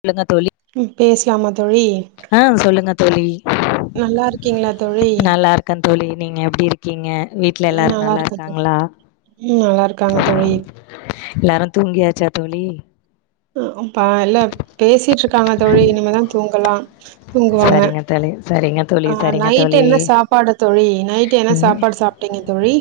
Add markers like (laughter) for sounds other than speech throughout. உங்களதா தோழி ம் பேசலாமா தோழி ஆ சொல்லுங்க தோழி நல்லா இருக்கீங்களா தோழி க தோழி நீங்க எப்டி இருக் கீங்க வீட்ல ஆ எல்லாரு நல்லா இருக்கே தோழி இருக்காங்களா ம் நல்லா இருக்காங்க தோழி எல்லாரு தூங்கியாச்சா தோழி அக்காப்பா இல்ல பேசிட்டு இருக்காங்க தோழி இனிமேதா தூங்கலா தூங்குவாங்க சரிங்க தோழி சரிங்க தோழி சரிங்க நைட் தோழி என்ன சாப்பாடு தோழி நைட்டு என்ன சாப்பாடு சாப் ட்டிங்க தோழி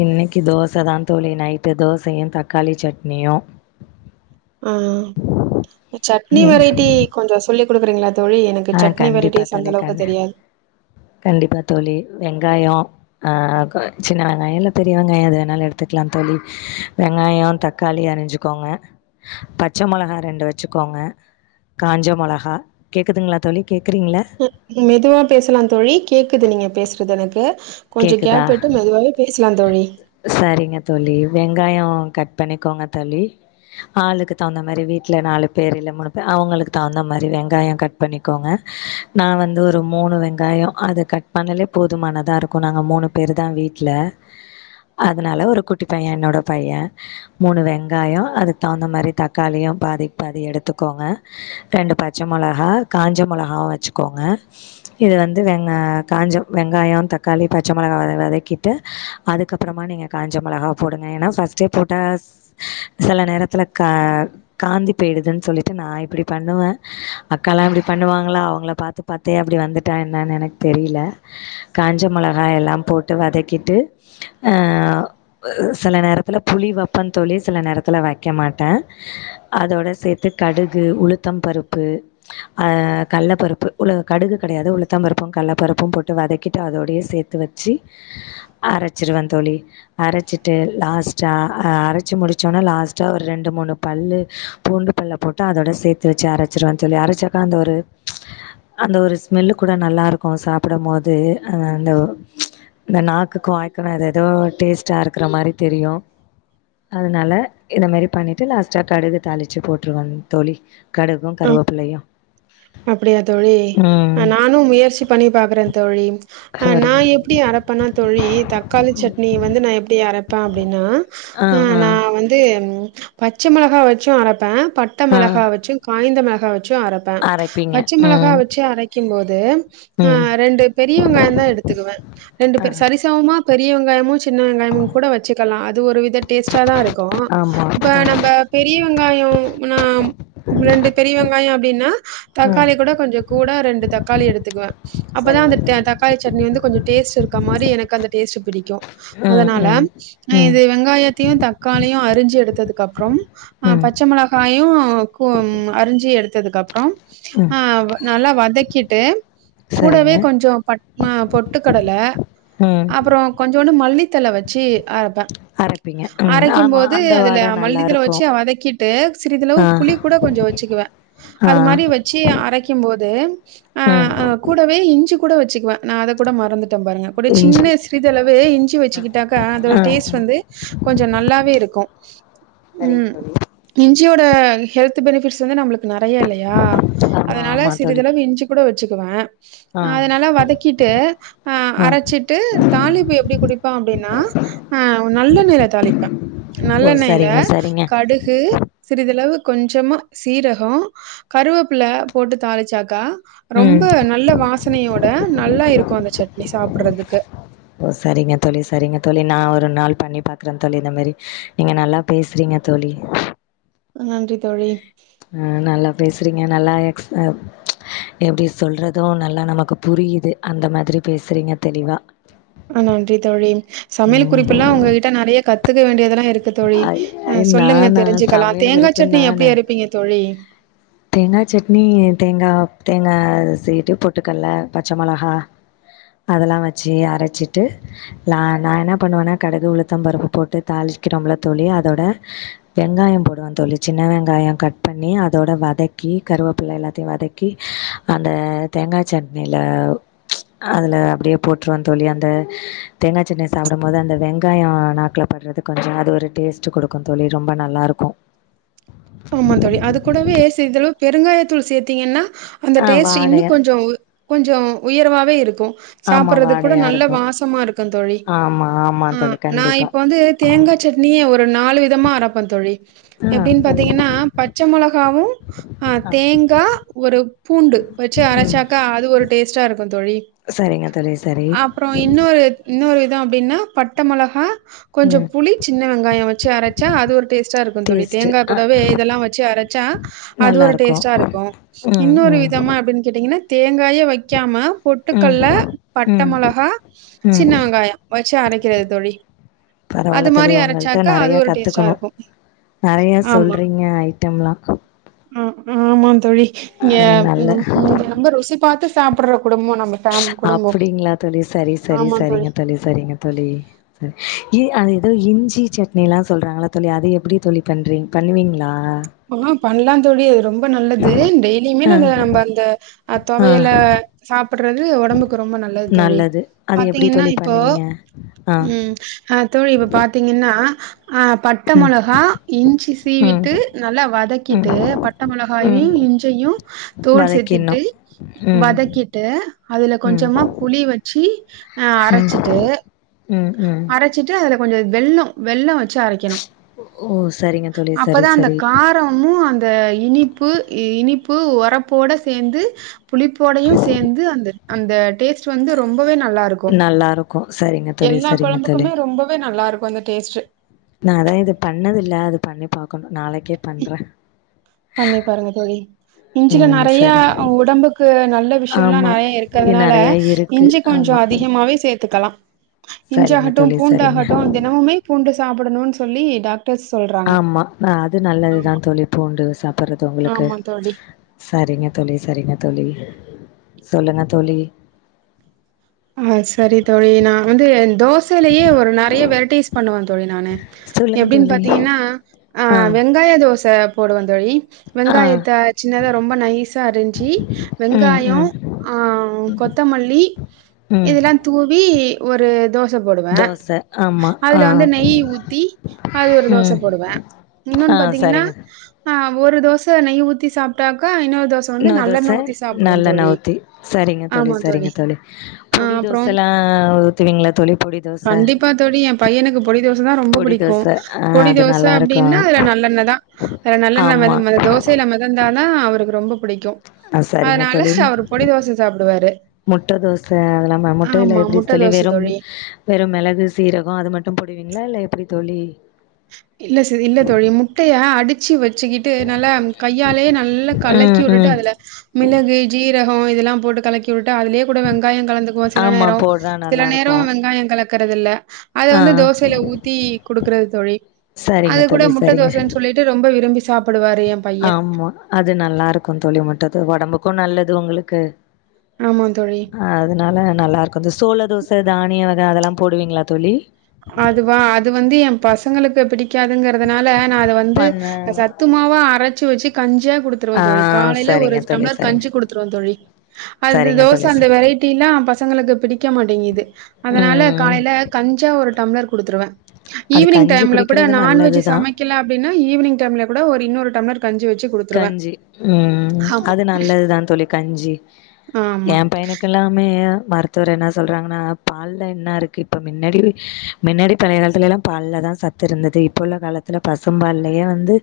இன்னைக்கி தோசதா தோழி நைட்டு தோசயு தக்காளி சட்னியு உ சட்னி நீங்க வெரைட்டி கொஞ்ச சொல்லி குடுக்குறீங்களா தோழி எனக் ஆ சட்னி கண்டிப்பா வெரைட்டிஸ் அந்த தோழி அளவுக்கு கண் தெரியாத் கண்டிப்பா தோழி வெங்காயோ ஆ சின்னவெங்காயோ இல்ல பெரியவெங்காயோ எதுவேணாலு எடுத்துக்ளா தோழி வெங்காயோ தக்காளி அரிஞ்சுக்கோங்க பச்ச மிளகா ரெண்டு வெச்சுக்கோங்க காஞ்ச மொளகா கேக்குதுங்களா தோழி கேக்றீங்கள மெதுவா பேசலா தோழி கேக்குது நீங்க பேசுறது எனக்கு கொஞ்ச கேட்குதா கேப் விட்டு மெதுவாவே பேசலா தோழி சரிங்க தோழி வெங்காயோ கட் பண்ணிக்கோங்க தோழி ஆளுக்கு தகுந்த மாரி வீட்ல நாலு பேர் இல்ல மூணு பேர் அவுங்களுக்கு தகுந்த மாரி வெங்காயோ கட் பண்ணிக்கோங்க நா வந்து ஒரு மூணுவெங்காயோ அது கட் பண்ணாலே போதுமானதா இருக் நாங்க மூணு பேரு தா வீட்ல அதனால ஒரு குட்டி பையெ என்னோட பையெ மூணு வெங்காயோ அதுக்கு தகுந்த மாரி தக்காளியு பாதிக்பாதி எடுத்துக்கோங்க ரெண்டு பச்ச மொளகா காஞ்ச மொளகா வச்சுக்கோங்க இது வந்து வெங்க காஞ்ச வெங்காயோ தக் காளி பச்ச மொளகா வதக்கிட்டு அதுக்கப்புறமா நீங்க காஞ்ச மொளகா போடுங்க ஏனா ஃபஸ்ட்டே போட்டா சில நேரத்துல கா காந்தி போயிடுதுன்னு சொல்லிட்டு நா இப்புடி பண்ணுவே அக்காலா இப்டி பண்ணுவாங்களா அவங்கள பாத்து பத்தே அப்டி வந்துட்டா என்னான்னு எனக்கு தெரியில காஞ்ச மொளகா எல்லா போட்டு வதக்கிட்டு அ சில நேரத்துல புளி வெப்ப தோழி சில நேரத்துல வெக்க மாட்டே அதோட சேத்து கடுகு உளுத்தம் பருப்பு அ கள்ள பருப்பு உ கடுகு கெடையாது உளுத்தம் பருப்பு கள்ள பருப்பு போட்டு வதக்கிட்டு அதோடய சேத்து வச்சு அரைச்சிருவந்தோழி அரைச்சிட்டு லாஸ்டா அரைச்சு முடிச்சோனா லாஸ்ட்டா ஒரு ரெண்டு மூணு பல்லு பூண்டு ப்பல்ல போட்டு அதோட சேத்து வெச்சு அரைச்சிருவ சொல்லி அரைச்சாக்கா அந்த ஒரு அந்த ஒரு ஸ்மெல்லு கூட நல்லா இருக்கு சாப்பிடும் போது அ அந்த இந்த நாக்குக்கு வாய்க்கு ஏதெ ஏதோ டேஸ்ட்டா இருக்கிற மாரி தெரியு அதனால இந்த மாரி பண்ணிட்டு லாஸ்ட்டா கடுகு தாளிச்சு போட்டுருவன் தோழி கருவேபிள்ளையு அப்புடியா தோழி நானு முயற்சி பண்ணி பாக்குறே தோழி ஆ நா சரிங்க தோழி எப் டி அரப்பேனா தோழி தக்காளி சட்னி வந்து நா எப்டி அரைப்பே அப்டின்னா ஆ நா வந்து பச்ச மிளகா வெச்சு அரப்பே பட்ட ஆ மெளகா வெச்சு காய்ந்த மெளகா வெச்சு அரப் ப அரைப்பீங்க பச்ச மெளகா ம் வெச்சு அரைக்கும் போது ஆ ம் ரெண்டு பெரிய வெங்காயந்தா எடுத்துக்குவே ரெண்டு ஆ பேர் சரிச மமா பெரிய வெங்காயமு சின்ன வெங்காயமு கூட வெச்சுக்கலா அது ஒரு வித டேஸ்டா தா இருக் க்கு ஆமா இப்ப ஆ நம்ப பெரிய வெங்காயோ ஆனா ரெண்டு பெரிய வெங்காயோ அப்டின்னா ம் தக்காளி கூட கொஞ்ச கூட ரெண்டு தக்காளி எடுத்துக்குவே அப்தா சரிங்க அந்த தோழி தக்காளி சட்னி வந்து கொஞ்ச டேஸ்ட் இருக்க மாரி எனக்கு அந்த டேஸ்ட் பிடிக்கு ம் அதனால ம் ம் இது வெங்காயத் த்தியு தக்காளியு அரிஞ்சி எடுத்துக்கு அப்புறம் அ ம் பச்ச மொளகாயு போம் அரிஞ்சி எடுத்ததுக்கு அப்புறோ ம் ஆ நல்லா வதக்கிட்டு சரிங்க கூடவே கொஞ்சோ பட்ம பொட்டுக்கடல அ அப்புறோ கொஞ்சோண்டு மல்லித்தல வச்சி ஆப் த அரைப்பீங்க ம் அரைக்கு ஆமா போது அந்த அதுல வாட மல்லித்தல நல்லாருக்கு வச்சி வதக்கிட்டு சிறிதளவு ஆ புளி கூட கொஞ்சோ வச்சுக்குவே ஆ அது மாரி வச்சி அரைக்கு போது ஆ ம் அ கூடவே இஞ்சி கூட வச்சுக்குவே நா அத கூட மறந்து ட பாருங்க கூட சின்ன இஞ்சி சிறிதளவு இஞ்சி வச்சிக்கிட்டாக்கா அதோட ஆ டேஸ்ட் வந்து கொஞ்ச நல்லாவே இருக்கு சரிங்க ம் தோழி இஞ்சியோட ஹெல்த் பெனிஃபிட்ஸ் வந்து நம்மளுக்கு நெறைய இல்லயா ஆமா அதனால ஆமா தோழி சிறிதளவு இஞ்சு கூட வச்சுக்குவே ஆ அதனால வதக்கிட்டு அ ஆ அரச்சிட்டு தாளிப்பு எப்பிடி குடிப்பா அப்டின்னா ஆ நல்லெண்ணெயில தாளிப்பே ஓ நல்லெண்ணெய்ல சரிங்க சரிங்க கடுகு சிறிதளவு கொஞ்சமா சீரகோ கருவேப்பிள்ள போட்டு தாளிச்சாக்கா ம் ரொம்ப நல்ல வாசனையோட நல்லா இருக்கு அந்த சட்னி சாப்பிறதுக்கு ஓ சரிங்க தோழி சரிங்க தோழி நா ஒரு நாள் பண்ணி பாக்கற தோழி இந்த மேரி நீங்க நல்லா பேசிறீங்க தோழி அ நன்றி தோழி அ நல்லா பேசிறீங்க நல்லா எக்ஸ் அ எப்டி சொல்றதோ நல்லா நமக்கு புரியிது அந்த மாரி பேசிறீங்க தெளிவா ஆ நன்றி தோழி சமையல் குறிப்புல்லா ம் உங்ககிட்ட நெறைய கத்துக்க வேண்டியதெல்லா இருக்கு தோழி ஐ அ ஐ சொல்லுங்க நானா தெரிஞ்சிக்கலா சமையல் தேங்கா குறிப்பு சட்னி எப்டி அரபீங்க தோழி தேங்கா சட்னி தேங்கா தேங்கா சீட்டு பொட்டுக்கல பச்ச மொளகா அதெல்லா வச்சி அரச்சிட்டு லா நா என்ன பண்ணுவேன்னா கடுகு உளுத்தம் பருப்பு போட்டு தாளிக்கிரோம்ல்ல தோழி அதோட வெங்காயோ போடுவே தோழி சின்ன வெங்காயோ கட் பண்ணி அதோட வதக்கி கருவேப்பிள்ள எல்லாத்தியு வதக்கி அந்த தேங்கா சட்னியில அதுல அப்டியே போட்டுருவ தோழி அந்த தேங்கா சட்னிய சாப்பிடு போது அந்த வெங்காயோ நாக்குலபடறது கொஞ்சோ அது ஒரு டேஸ்ட்டு குடுக்கு தோழி ரொம்ப நல்லாருக்கு ஆமா தோழி அது கூடவே சிறிதளவு பெருங்காயத்தூள் சேத்தீங்கன்னா அந்த ஆ டேஸ்ட் இன்னு வாடையாக கொஞ்சோ கொஞ்சோ உயர்வாவே இருக்கு ஆமாம் சாப்பறதுக்கு கூட வாடையாக நல்ல இருக்கும் வாசமா இருக்கு தோழி ஆமா ஆமா ஆ தோழி நா கண்டிப்பா இப்ப வந்து தேங்கா சட்னியே ஒரு நாலு விதமா அரப்ப தோழி ஆ சொல்லுங்க எப்டின் பாத்தீங்கன் னா தோழி பச்ச மொளகாவு ஆ தேங்கா ஒரு பூண்டு வச்சி ம் அரச்சாக்கா அது ஒரு டேஸ்ட்டா இருக்கு தோழி சரிங்க தோழி சரி ப்புறோ இன்னொரு இன்னொரு விதம் அப்டின்னா பட்ட மொளகா கொஞ்ச ம் புளி சின்ன வெங்காயோ வச்சி அரச்சா அது ஒரு டேஸ்ட்டா இருக்கு தோழி டேஸ்ட்டு தேங்கா ஆ பே இதெல்லா வச்சி அரச்சா அது ஒரு நல்லாருக்கு டேஸ்டா இருக்கு ம் இன்னொரு ம் விதமா ஆ அப்டின் கேட்டீங்கன்னா தேங்காயே வைக்காம ம் பொட்டுக்கல்ல பட்ட ம் மொளகா ம் சின்ன வெங்காயோ வச்சி அரைக்கிறது தோழி பரவால்ல அது தோழி மாரி அரச்சாக்கா அது ஒரு டேஸ்ட்டா இருக்கு நெறைய சொல்றீங்க ஐட்டம்ல்லாக்கு அ ஆமா தோழி இங்க அது நல்ல (inaudible) ரொம்ப ருசி பாத்து சாப்ட்ற குடும்போ நம்ப அப்டிங்களா தோழி சரி சரி சரிங்க தோழி சரிங்க தோழி சரி அது ஏதோ இஞ்சி சட்னி எல்லா சொல்றாங்களா தோழி அது எப்டி தோழி பண்றீங் பண்ணுவீங்களா ஆ பண்லா தோழி அது ரொம்ப நல்லது டெய்லியுமே அத ஆ நம்ம அந்த ஆ தொவையல சாப்டுறது ஒடம்புக்கு ரொம்ப நல்ல நல்லது தோழி அது எப்டி பாத்தீங்ன்னா தோழி இப்போ பண்ணுவீங்க ஆ ம் அ தோழி இப்ப பாத் பத்தீங்கன்னா அ பட்ட ம் மொளகா இஞ்சி ம் சீவிட்டு நல்லா ம் வதக்கிட்டு பட்ட மொளகாயையு ம் இஞ்சையு தோல் வதக்கிட்ணு செத்திட்டு ம் வதக்கிட்டு அதுல ம் கொஞ்சமா புளி வச்சு அ ம் அரச்சிட்டு ம் ம் அரச்சிட்டு அதுல கொஞ்ச வெல்லோ வெல்லொ வச்சு அரைக்குணு ஓ சரிங்க தோழி சரி அப்பதா அந்த சரி கா காரமு அந்த இனிப்பு இனிப்பு ஒரப்போட சேந்து புளிப்போடையு சேந்து அந்த அந்த டேஸ்ட் வந்து ரொம்பவே நல்லாருக்கு நல்லா இருக்கு சரிங்க தோழி எல்லா சரிங்க தோழி கொழம்புக்குமே ரொம்பவே நல்லா இருக்கு அந்த டேஸ்ட்டு நா அதா இது பண்ணது இல்ல அது பண்ணி பாக்கணு நாளைக்கே பண்றே பண்ணி பாருங்க தோழி இஞ்சில ம் நெறையா சரி உடம்புக்கு நல்ல விஷயல்லா ஆமா நெறையா இருக்கறதுனால நெறையா இருக்கு இஞ்சி கொஞ்சொ ஆமா அதிகமாவே சேத்துக்கலா சரிங்க இஞ்சாகட்டு தோழி பூண்டாகட்டு சரிங்க தினமுமே பூண்டு சாப்புடணும்ன்னு சொல்லி டாக் ட்ட சொல்றா ஆமா அது நல்லதுதா தோழி பூண்டு சாப்புட்றது உங்களுக்கு ஆமா தோழி சரிங்க தோழி சரிங்க தோழி சொல்லுங்க தோழி ஆ சரி தோழி நா வந்து தோசையிலேயே ஒரு நெறைய வெரைட்டிஸ் பண்ணுவ தோழி நானு சொல்லுங்க எப்டின்னு தோழி பாத்தீங்ன்னா அ ஆ வெங்காய தோச போடுவெ தோழி ஆ வெங்காயத்த சின்னதா ரொம்ப நைஸா அரிஞ்சி ம் வெங்காயோ ம் ஆ கொத்தமல்லி ம் இதெல்லா தூவி ஒரு தோ தோச போடுவே தோச ஆமா அதுல ஆ வந்து நெய் ஊத்தி அது ஒரு தோச ம் போடுவே ஆ இன்னொன்னு பாத்தீங்கன்னா சரிங்க ஆ ஒரு தோச நெய் ஊத்தி சாப்ட்டாக்கா இன்னொரு தோச வந்து இன்னொரு தோச நல்லெண்ண ஊத்தி சாப்டுவெ நல்லெண்ண தோழி ஊத்தி சரிங்க ஆமா சரிங்க தோழி அ பொடி அப்ரோ தோசல்லா ஊத்துவீங்களா தோழி பொடி தோச கண்டிப்பா தோழி எ பையனுக்கு பொடி தோச தான ரொம்ப பொடி புடிக் கு தோச ஆ பொடி அது தோச நல்லாருக்கு அப்டின்னா அதுல நல்லெண்ண தா அதுல நல்லெண்ண ஆமா (unintelligible) அந்த தோ சையில மிதந்தாதா அவருக்கு ரொம்ப பிடிக்கு ஆ சரிங்க அதனால தோழி அவரு பொடி தோச சாப்டுவாரு முட்ட தோச அது இல்லாம முட்டையில எப்டி முட்ட சொல்லி தோச வெறும் தோழி. வெறும் மிளகு சீரகோ அது மட்டு போடுவீங்களா இல்ல எப்டி தோழி இல்ல ச இல்ல தோழி மு முட்டய அடிச்சு வச்சுக்கிட்டு நல்லா கையாலேயே நல்லா கலக்கி ம் விட்டுட்டு ம் அதுல மிளகு ஜீரகோ இதெல்லா போட்டு கலக்கி விட்டு அதுலயே கூட வெங்காயோ கலந்துக்குவோ சில ஆமா நேரோ போடுறா சில நேரோ நல்லாருக்கு வெங்காயோ கலக்கறது இல்ல அத ஆ வந்து தோசையில ஊத்தி குடுக்குறது தோழி அது சரிங்க கூட தோழி முட்ட சரிங்க தோசைனு சொல்லிட்டு ரொம்ப விரும்பி சாப்டுவாரு எம் ஆமா அது நல்லா இருக்கு தோழி முட்டது ஒடம்புக்கு நல்லது உங்ளுக்கு ஆமா தோழி அ அதனால நல்லா இருக்கும் அந்த சோள தோசை தானியம் வகை அதெல்லாம் போடுவீங்களா தோழி அதுவா அது வந்து என் பசங்களுக்கு பிடிக்காதுங்கிறதுனால நான் அத வந்து பண்ண சத்துமாவா அரைச்சு வச்சு கஞ்ச ஆ குடுத்துருவோம் தோழி காலையில ஒரு சரிங்க தோழி டம்ளர் சரிங்க கஞ்சி குடுத்துருவோம் தோழி அது சரிங்க தோசை தோழி அந்த ச வெரைட்டி எல்லாம் பசங்களுக்கு பிடிக்க மாட்டேங்குது அதனால ம் காலையில கஞ்சா ஒரு டம்ளர் கொடுத்துருவேன் அது ஈவினிங் கஞ்சி டைம்ல கூட குடிக்கிறது நான்வெஜ் நல்லதுதா சமைக்க ல அப்படின்னா ஈவினிங் டைம்ல கூட ஒரு இன்னொரு டம்ளர் கஞ்சி வச்சு குடுத்துருவே கஞ்சி ம் ஆமா அது நல்லதுதான் தோழி கஞ்சி ஆமா என் பையனு கெல்லாமே மருத்துவர் என்ன சொல்றாங்கன்னா பால்ல என்ன இருக்கு இப்ப மின்னாடி மின்னாடி பழைய காலத்துலலாம் பால்ல தான் சத்து இருந்தது இப்போ உள்ள காலத்தில பசும் பால்லயா வந்து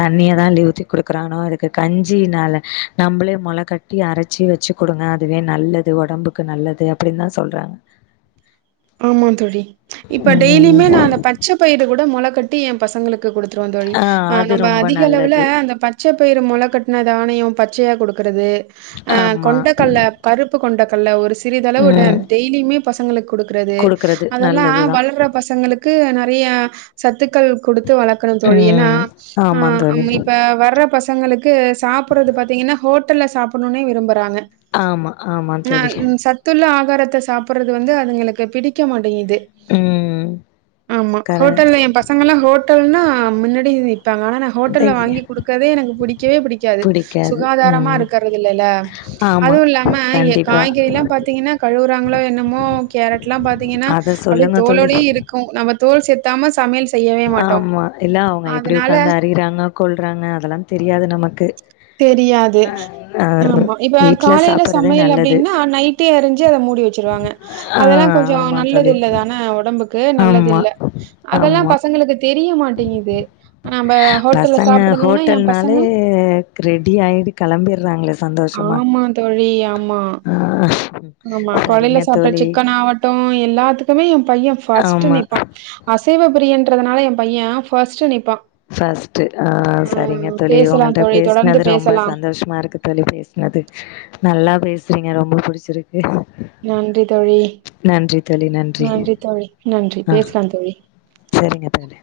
தண்ணிய தான் லிவ் குடுக்குறானோ அதுக்கு கஞ்சினால நம்மளே மொள கட்டி அரைச்சி வச்சு குடுங்க அதுவே நல்லது உடம்புக்கு கு நல்லது அப்படின்னு தான் சொல்றாங்க ஆமா தோழி இப்ப டெய்லியுமே நான் அந்த ம் பச்சை பயிற கூட மொள கட்டி என் பசங்களுக்கு கொடுத்து ருவேன் தோழி ஆ அது நம்ம ரொம்ப அதிக அளவுல நல்லது அந்த பச்சை பச்சை பயிர மொள கட்டினா தானியம் பச்சையா கொடுக்குறது ஆ ஆமா கொண்டக்கல்ல பருப்பு கொண்டக்கல்ல ஒரு சிறிதளவு ட ம் டெய்லியுமே பசங்களுக்கு குடுக்கறது குடுக்குறது அதெல்லாம் நல்லதுதா வளர்ற பசங்களுக்கு நெறையா சத்துக்கள் குடுத்து வளர்க ணும் தோழி ஏன்னா ம் ஆ ஆமா தோழி அம் இப்ப வர பசங்களுக்கு சாப்பிடுறது பாத்தீங்கன்னா ஹோட்டல்ல சாப்பிடணும்னே விரும்புறாங்க ஆமா ஆமா ஆ தோழி சத்துள்ள ஆகாரத்தை சாப்பிடுறது வந்து அதுங்களுக்கு பிடி டிக்க மாட்டேங்கிது ம் ஆமா கர ஹோட்டல்ல என் பச ங்கல்லாம் ஹோட்டல்ன்னா முன்னாடி நிப்பாங்க ஆனால் நான் ஹோட்டல்ல தைக்க வாங்கி குடுக்கறதே எனக்கு பிடிக்கவே பிடி க்காது புடிக்காது சுகாதாரமா ம் இருக்கிறது இல்லல ஆமா அதுவும் இல்லாம கண்டிப்பா காய்கறி எல்லாம் பாத்தீங்கன்னா கழுவுறாங்களோ என்னமோ கேரட் எல்லாம் பாத்தீங்கன்னா அத அப்படியே சொல்லுங்க தோழி தோலோட இருக்கு ம் நம்ம தோல் சேக்காம சமையல் செய்யவே மாட்டோ ஆமா என்னா அவங்க எப்படி அதனால உட்காந்து அரியிறாங்க கொல்றாங்க அதெல்லாம் தெரியாது நமக்கு தெரியாது ஆ ஆமா இப்ப வீட்ல காலையில சாப்பறதே சமையல் நல்லது அப்படின்னா நைட் டி அரிஞ்சு அதை மூடி வச்சிருவாங்க ஆ அதெல்லாம் கொஞ்சம் ஆமா நல்லது தோழி இல்லதானே உடம்புக்கு நல்லது ஆமா இல்ல அதெல்லாம் ஆமா பசங்களுக்கு தெரிய மாட்டேங்குது நம்ப ஹோட்டல்ல பசங்க சாப்பிடணும்னா என் ஹோட்டல்னாலே பசங்க ரெடி ஆயிட்டு கெளம்பிறாங்க ஆமா தோழி ஆமா ஆ ஆமா காலைல சரிங்க சாப்ட தோழி சிக்கனா மட்டும் எல்லாத்துக்குமே என் பையன் ஃபர்ஸ்ட்டு ஆமா நிப்பான் அசைவ பிரியன்றதுனால என் பையன் பர்ஸ்ட்டு நிப்பான் ஃபர்ஸ்ட்டூ ஆ சரிங்க தோழி பேசலா உங்கள்ட தோழி தொடர்ந்து பேசுனது ரொம்ப சந் பேசலாம் சந்தோஷமா இருக்கு தோழி பேசுனது நல்லா பேசுறீங்க ரொம்ப புடிச்சிருக்கு நன்றி தோழி நன்றி தோழி நன்றி தோழி நன்றி பேசலாம் தோழி சேரிங்க தோழி